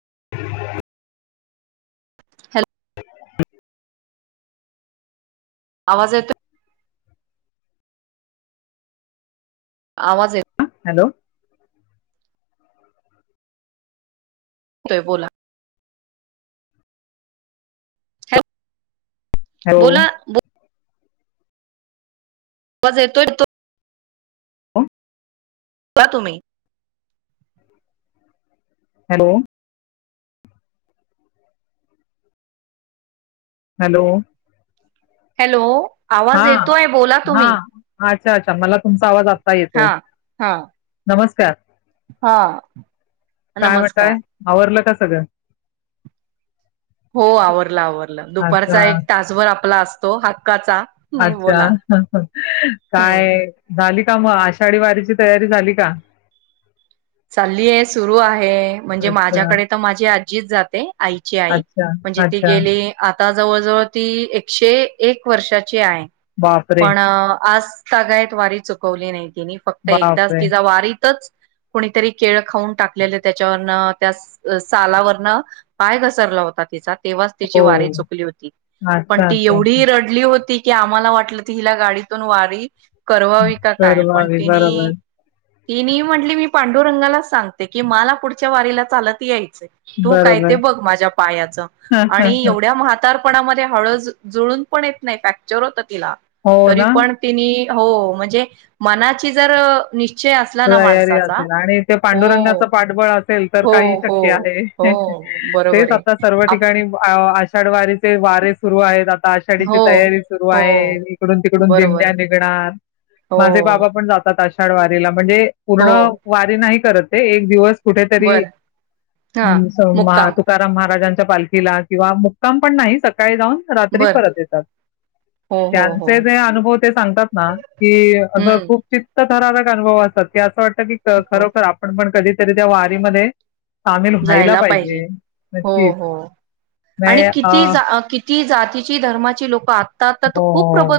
[inaudible] Hello आवाज येतोय. आवाज हॅलो तोय बोला. हॅल हॅलो बोला बो आवाज येतोय तो का तुमही हॅलो हॅलो हॅलो आवाज येतोय, बोला तुम्ही. अछ अच्छा, मला तुमचा आवाज आ ता येतोय, हा हा नमस्कार. हा [unintelligible] काय म्हणटय, नमस्कार आवरलं क सग हो आवरलं आवरलं दुपारचा एक तासभर. आपला असतो हात अच्छा [unintelligible] हम्म काय झाली का मग आषाढी वारीची तयारी झाली का? चाल्ली आहे सुरू आहे म्हणजे अच्छा माझ्याकडे तर माझी जीद जाते आईची आई अच्छा म्हणजे ते अच्छा गेले आता जवळ जवळ ती एकशे एक वर्षाची बापरे पण आजगायत वारी चुकवली नाही ति फक्त एकदाच बापरे तिचा वारीतच कुणीतरी केळ खाऊन टाकलेले त्याच्यावरन त्या सालावरनं पाय घसरला होता तिचात तेव्हाच त्यािची हो वारी चुकली होती पण अच्छा ती अच्छा एवढी रडली होती की आम्हाला वाटलं, ती हिला गाडीतून वारी करवावी का काय? परवा पण बरोबर तिनी की नाही म्हटली मी पांडुरंगालाच सांगते, की मला पुढच्या वारीला चालत याई तय, तू काय बरोबर ते बघ माझ्या पायाच आणि एवढ्या म्हातार णा हळूच जुळून पण येत नाहीत, फॅक्चर होतात. दिला, हो तरी ना पण तीनी- हो, म्हणजे मनाची जर विषय असला ना तयारी माणसाचा- असेल आणि ते हो पांडुरंगाचं पाठबळ असेल तर हो काही हो शक्य आहे, हो बरोबर तेच आहे. आता सर्व आप ठिकाणी आषाढवारीचे वारे सुरू आहेत आत आषाढीची हो तयारी सुरु हो आहे. इकडून, तिकडून बरोबर दिंड्या आहे निघणार, हो माझे बाबा पण जातात, आषाढ आषाढी वारीला. म्हणजे पूर्ण हो वारी नाही करत- ते एक दिवस- कुठेतरी बर हा मुक्काम तुकाराम महाराजांन पालखीला किंवा मुक्काम पण नाहीच सकाळी जाऊन रात्री बर परत येतात. हो हो हो त्यांचे जे अनुभव ते सांगतात ना, की अस हम्म खूप चित्त- अनुभवात. [unintelligible] [unintelligible] [inaudible] की हो खरोखर आपण पण कधी. तरी त्या वारीमध्ये- सामील व्हायला पाहिजे हो नक्कीच,.. हो अ. कीती जातीची धर्माची लोक आ हो, हो,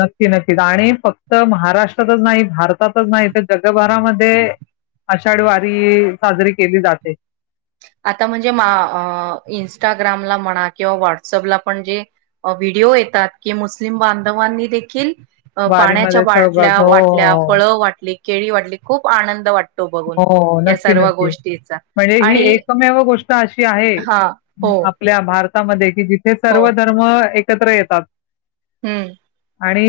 नक्की, नक्की, आणि फक्त महाराष्ट्र- महाराष्ट्रातच नाही, भारतातच नाही, तर जगभरामध्ये आषाढी वारी साजरी केली जाते. आता म्हणजे इंस्टाग्रामला म्हणा किंवा व्हॉट्सअपला पण जे व्हिडिओ येतात की मुस्लिम बांधवांनी देखील अ., पाण्याच्या वारीमध्ये बाटल्या सहभाग हो, वाटल्या हो. फळं वाटली. केळी वाटली, खूप आनंद वाट तो, बघून हो, या नक्की, सर्व नक्की. गोष्टीचा म्हणजे ही आणि- एकमेव गोष्ट अशी आहे हा हो आपल्या भारतात भारतामध्ये. जिथे हो सर्व धर्म एक- एकत्र येतात. हम्म आणि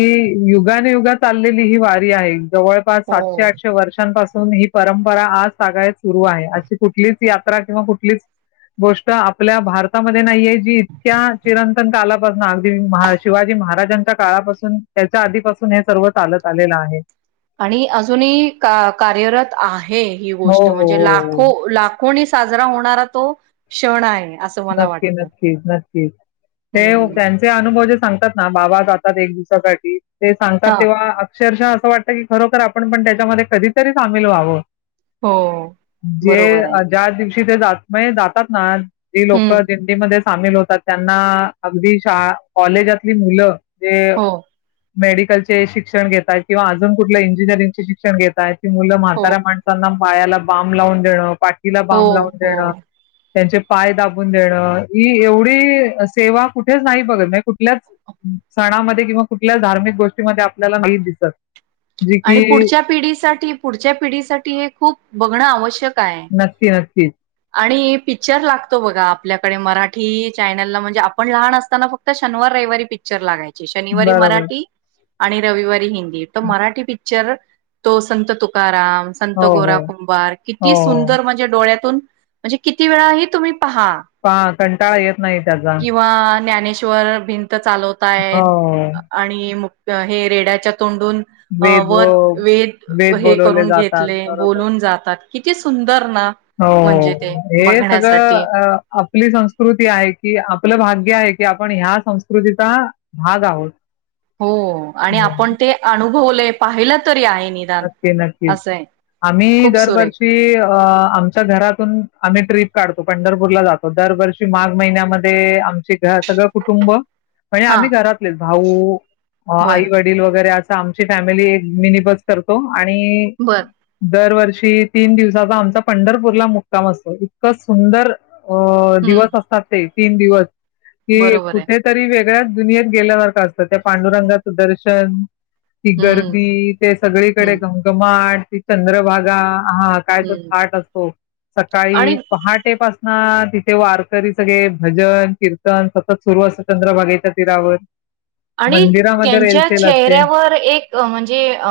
युगाने युगात. चाललेली ही वारी आहे. जवळपास हो सातशे-आठशे वर्षांपासून. [unintelligible] परंपरा आज सांगायच. सुरू आहे अशी कुठलीच. यात्रा किंवा कुठलीच गोष्ट आपल्या भारतामध्ये नाही हाय. इतक्या चिरंतन कालात. बग ना अगदी शिवाजी महाराजांच्या काळापासून त्याच्या आधीपासून हे सर्व चालत आलेलं आहे. आणि अजूनही कार्यरत आहे. हे ही हो, हो, गोष्ट म्हणजे हो, हो. लाखो लाखो साजरा होणारा तो क्षण आहे. असं मला नक्की वाटतं. नक्की नक्की ते हम्म त्यांचे अनुभव जे सांग. ना बाबा जातात एक दिवसासाठीठी ते सांगतात हा तेव्हा शर्षा असं वाटतं की खरोखर आपण पण त्याच्यामध्ये कधीतरी सामील व्हावं. हो जे बरोबर आहे. जार दिवस ते जात म्ह जातात ना ती लोक हम्म दिडीमध्ये सामील होतात त्यांना अगदी शा कॉलेजातली मुलं ते हो मेडिकलचे शिक्षण घेतय किंवा अज कुठले इंजिनिअरिंगचे शिक्षण घेतय आहेत. मु हो म्हाताऱ्या माणसांना वायाला बांमब लावून देणं. पाठीला हो बम लावून हो देणं. त्यांचे पाय दाबून देणं ही एवढी सेवा कुठेच नाही बघत म्हणजे कुठल्याच सणामध्ये किंवा कुठल्याच धार्मिक गोष्टीमध्ये आपल्याला नाही दिसत. जी आणि की पुढच्या पिढीसाठी पुढच्या पिढीसाठी हे खूप बघणं. आवश्यक आहे. नक्की नक्कीच आणि पिक्चर लागतो बघा आपल्याकडे मराठी चॅनलला म्हणजे आपण लहान असताना फक्त शनिवार रविवारी पिक्चर लागायच. शनिवारी बरोबर मराठी आणि रविवारी हिंदी तर मराठी पिक्चर तो संत तुकाराम संत हो हो गोरा कुंभार हो किती हो सुंदर म्हणजे डोळ्यातून म्हणजे किती वेळा हि तुम्ही पहा ह कंटाळा येत नाही त्याजा. [unintelligible] वर भि चालवताय आणि हे रेड्याच्या तोंडून वेद व वत वेद हे बोलवले करून जातात घेतले, बरोबर बोलून जातात. किती सुंदर - - [unintelligible] हो. हे सगळं आपली संस्कृती आहे की आपलं भाग्य आहे. की आपण ह्या संस्कृतीचा, भाग आहोत. हो, आणि हो आपण ते अणूभवले- - पाहिल तरी आहे. निदान नक्की नक्की, असं आहे. आम्ही खूप सुरेख दरवर्षी अ आमच्या घरातून आम्ही ट्रिप- - काढतो. पंढरपूरला जातो, दरवर्षी माघ महिन्यामध्ये आम सगळं कुटुंब म्हणजे, हा आम्ही घरातलेच भाऊ अ आई, बर वडील वगैरे असं आमची फॅमिली एक मिनी बस करतो. आणि बर दरवर्षी तीन दिवसाचा आमचा पंढरपूरला मुक्काम असतो, इतकं सुंदर अ हम्म दिवस असतात ते तीन दिवस कि बरोबर आहे कुठे तरी वेग गळ्याच दुनियात गेल्या सारखं असतं, त्या पांडुरंगाचं दर्शन ती हम्म गर्दी ते सगळीकडे हम्म घमघमा घाट ती चंद्रभागा हा काय तो हम्म थाट असतो सकाळी आणि पहाटे पास हा तिथे वारकरी सगळे भजन, किर्तन सतत सुरू असतं चंद्रभागेच्या तिरावर आणि त्यांच्या चेहऱ्यावर एक अ म्हणजे अ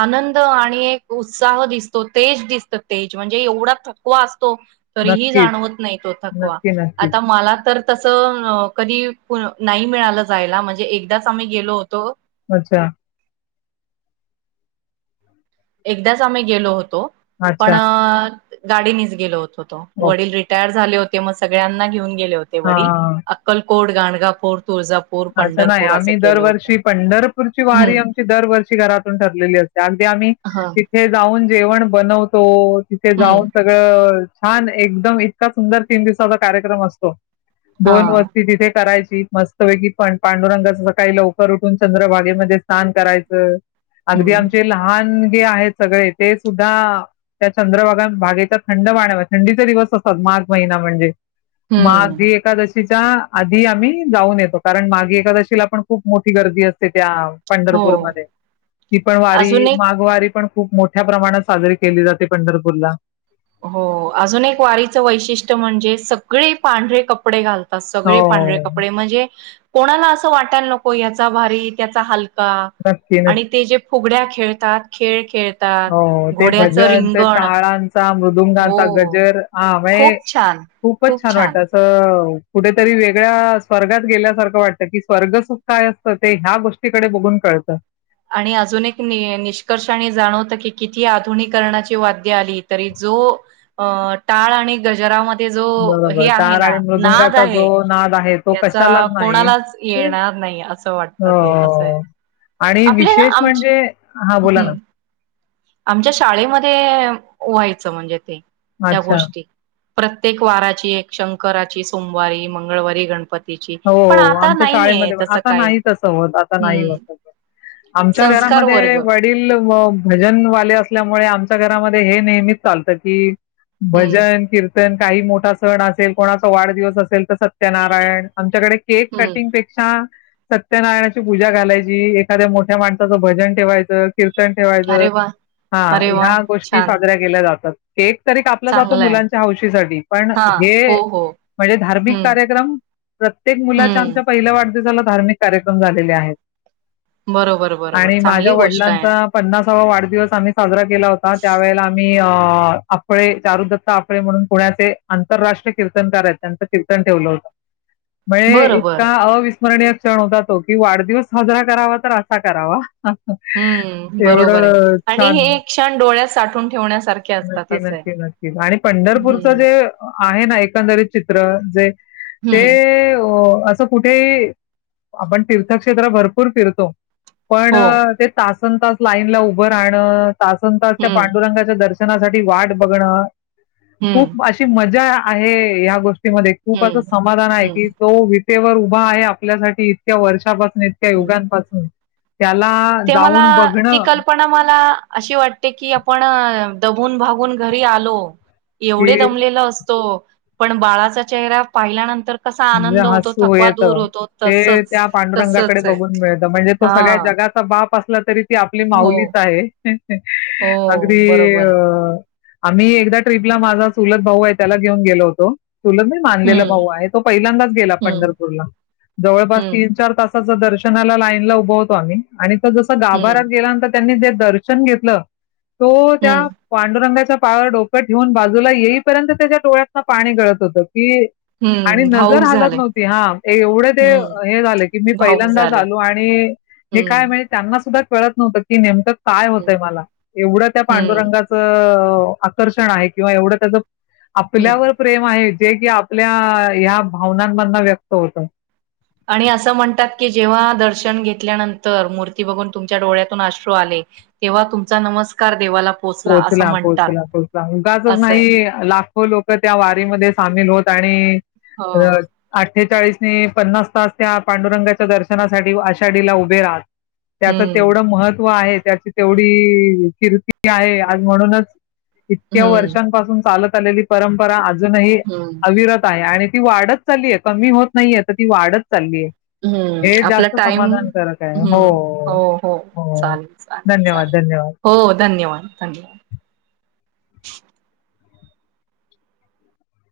आनंद आणि एक उत्साह दिसतो. तेज दिसत तेज म्हणजे एवढा थकवा अस - - तो तरीही नक्कीच, जाणवत नाही तो थकवा. नक्की, नक्कीच. आता मला तर तस, म कधी नाही मिळालं जायला म्हज णे एकदाच आम्ही गेलो होतो अच्छा एकदाच आम्ही गेलो होत- पण अच्छा. अ गाडी निच गेलो होतो. ओके. वडील रिटायर झाले होत- ते मग सगळ्यांना घेऊन- गेले होते वडील, हां. अक्कल कोड गाणगाफोर अच्छा नाही आम्ही दरवर्षी पंढरपूरची वारी हम्म आमची दरवर्षी घरातून ठरलेली असते अगदी आम्ही ह तिथे जाऊ जेवण बनवतो तिथे हम्म जाऊन सगळं छान एकदम इतका सुंदर तीन दिवसाचा कार्यक्रम असतो हा दोन वस्ती तिथे करायची मस् की पण पांडुरंगाच सकाळी लवकर उठून चंद्रभागेमध्ये स्नान करायचं अगदी हम्म आमचे लहान आहेत सगळे ते सुद्धा त्या चंद्रभागात भागेचा थंड पाण्याच्या थंडीचे दिवस असतात मार्ग महिना म्हणजे माघ हम्म ही एकादशी आधी आम्ही जाऊन येतो कारण मागे एकादशीला पण खूप मोठी गर्दी असते त्या हो पंढरपूरमध्ये ती पण वारी अजून एक मागवारी पण खूप मोठ्या प्रमाणात साजरी केली जाते पंढरपूरला हो अजून एक वारीचं वैशिष्ट्य म्हणजे स सगळे पांढे कपडे घालत हो सगळे पांढरे कपडे म्हणजे कोणाला असं वाटायला नको याचा भारी त्याचा हल का नक्की नक्की आणि ते जे फुगड्या खेळतात खेळ खेळतात हो ते घोड्याचं भजन ते रिंगण ताळांचा मृ हो दुमंगांचा गजर हा म्हजे खूप छान खूपच खूप छान वाटत अस कुठेतरी वेगळ्या स्वर्गात गेल्यासारखं वाटतं की स्वर्गसुख काय असतं ते ह्या गोष्टीकडे बघून कळतं आणि अजून एक निष्कर्षाने जाणवत की किती आधुनिकरणाची वाद्य आली तरी जो अ टाळ आणि गजरा ते जो हे बरोबर आहे टाळ ना आणि नाद मृदुंगाचा जो आहे नाद आहे तो त्याचा कशालाच नाही कोणालाच येणार नाही असं वाटत ते अस आहे म आपले विशेष आम म्हणजे हा बोला ना आमच्या शाळेमध्ये व्हायचं म्हणजे ते त्या अच्छा. गोष्टी प्रत्येक वाराची एक शंकराची सोमवारी मंगळवारी गणपती हो आमच्या शाळेमध्ये पण आता काय नाही तसं होत आता नाही हम्म होत आमच्या संस्कार घरामध्ये वर्ग वडील भजन वाले असल्यामुळे आमच्या घरामधे हे नेहमीच चालतं की हम्म भजन कीर्तन काही मोठा सण असेल कोणाचा वाढदिवस असेल तर सत्यनारायण. आमच्याकडे. केक हम्म कटिंग पेक्षा. सत्यनारायणाची पूजा घालायची एखाद्या मोठ्या माणसाचं भजन ठेवायचं कीर ठेवायचं अरे वा हा अरे वा ह्या गोष्टी छान साजऱ्या केल्या जातात. केक. तरी कापला जातो चांगलंय मुलांच्या हौशेसाठी, पण हा हे हो हो म्हणजे धार्मिक हम्म कार्यक्रम प्रत्येक मुलाच्या आमच्या हम्म पहिल्या वाढ वाढदिवसाला धार्मिक कार्यक्रम झालेले आहेत. बरोबर बरोबर चांगली गोष्ट हाय. हो वाढदिवस आम्ही साजरा केला होता, त्यावेळेला आम्ही अ आपफळे चारू दत्त आपळे म्हणून पुण्याचे आंतरराष्ट्रीय कीर्तनकार हाय त. त्यांचं कीर्तन ठेवलं होतं. बळे बरोबर इतका अवि स्मरणीय क्षण होता तो, की वाढदिवस साजरा करावा तर असा करावा. हम्म एवढं छान. साठून ठेवण्यासं. नक्की नक्की नक्कीच आणि पंढरपूरच हम्म जे आहे ना एकंदरीत चित्र जे ते हम्म अं. असं कुठे आपण तीर्थक्षेत्र भरपूर फिरतो. पण हो ते तास. तासनतास लाईन ला उभं राहणं. तासनतास त्या हम्म पांडुरंगाच्या दर्श शणा साठी वाट बघणं. हम्म खूप अशी मजा. आहे या गोष्टी. ती मध्ये खूपं असं हम्म समाधान आहे की हम्म तो वि ते वर उभा आहे, आपल्यासाठी इतक्या वर्षापासून इतक्या हम्म युगांपासून. त्याला ते मला, जाऊन ती बघणं, कल्पना मला अशी वाटते की आपण. दबून भागून घरी आलो. एवढे की दमलेला असतो. पण बाळाचा चेहरा पाहिल्यानंतर कसा म्हे आनंद होतो हसू थकवा येत दूर होतो ते तसच त्या पांडुरंगाकडे तसच आहे बघून मिळत, म्हणजे तो हा सगळ्या जगाचा बाप. अससलं तरी ती आपली हो माऊलीच आहे हो अगदी बरोबर अ आहे आम्ही एकदा ट्रीपला माझा चूलत भाऊ आहे, त्याला घेऊन गेलो होतो. चुलत नाही, मानलेलं हम्म भाऊ आहेत. तो पहिल्यांदाच गेला हम्म पंढरपूरला जवळपास हम्म तीन चार तास दर्शनाला लाईन ला उभवतो आम्ही, आणि जसं जसं हम्म गाभारात गेल्या नंतर त्यांनी दर्शन घेतलं. तो त्या हम्म पांडुरंगाच्या पायावर डोकं ठेऊन बाजूला येईपर्यंत, त्याच्या डोळ्यातनं पाणी गळत होतं कि आणि हम्म, भाऊक नजर हालत झाले. नव्हती हा, एवढं ते हम्म, हे झालं की मी भाऊक पहिल्यांदाच झाले. आलो आणि मी काय हम्म, म्हणजे त्यांना सुद्धा कळत नव्हत की नेमकं काय होतय हम्म, मला एवढं त्या हम्म, पांडुरंगाच आकर्षण आहे किंवा एवढं त्याचं हम्म. आपल्यावर प्रेम आहे. जे की आपल्या ह्या भावनांम व्यक्त होतं आणि असं म्हणतात की जेव्हा दर्शन घेतल्यानंतर मूर्ती बघून तुमच्या डोळ्यातून आश्रू आले, तेव्हा तुमचा नमस्कार देवाला असं पोचला, म्हणतात पोचला, पोहोचला ऊगाचच असं आहे. नाही लाखो लोक त्या वारीमध्ये सामील होत आणि हो. अ अठ्ठेचाळीस न पन्नास तास त्या पांडुरंगाच्या दर्शनासाठी आषाढीला उभे राहत. त्याचं हम्म, तेवढं महत्व आहे. त्याची तेवढी किर्ती आहे आज म्हणूनच इतक्या हम्म, वर्षांपासून चालत. चालेलीत. परंपरा अजूनही हम्म, अविरत आहे आणि ती वाढत चालीये. कमी होत नाहीये. तर ती वाढत चालीये. हम्म. हे आपला जास्त टाइम समाधानकारक हाय. हो, हम्म, हो, हो. चालेल, चालेल, धन्यवाद, चालेल. हो धन्यवाद. धन्यवाद, धन्यवाद.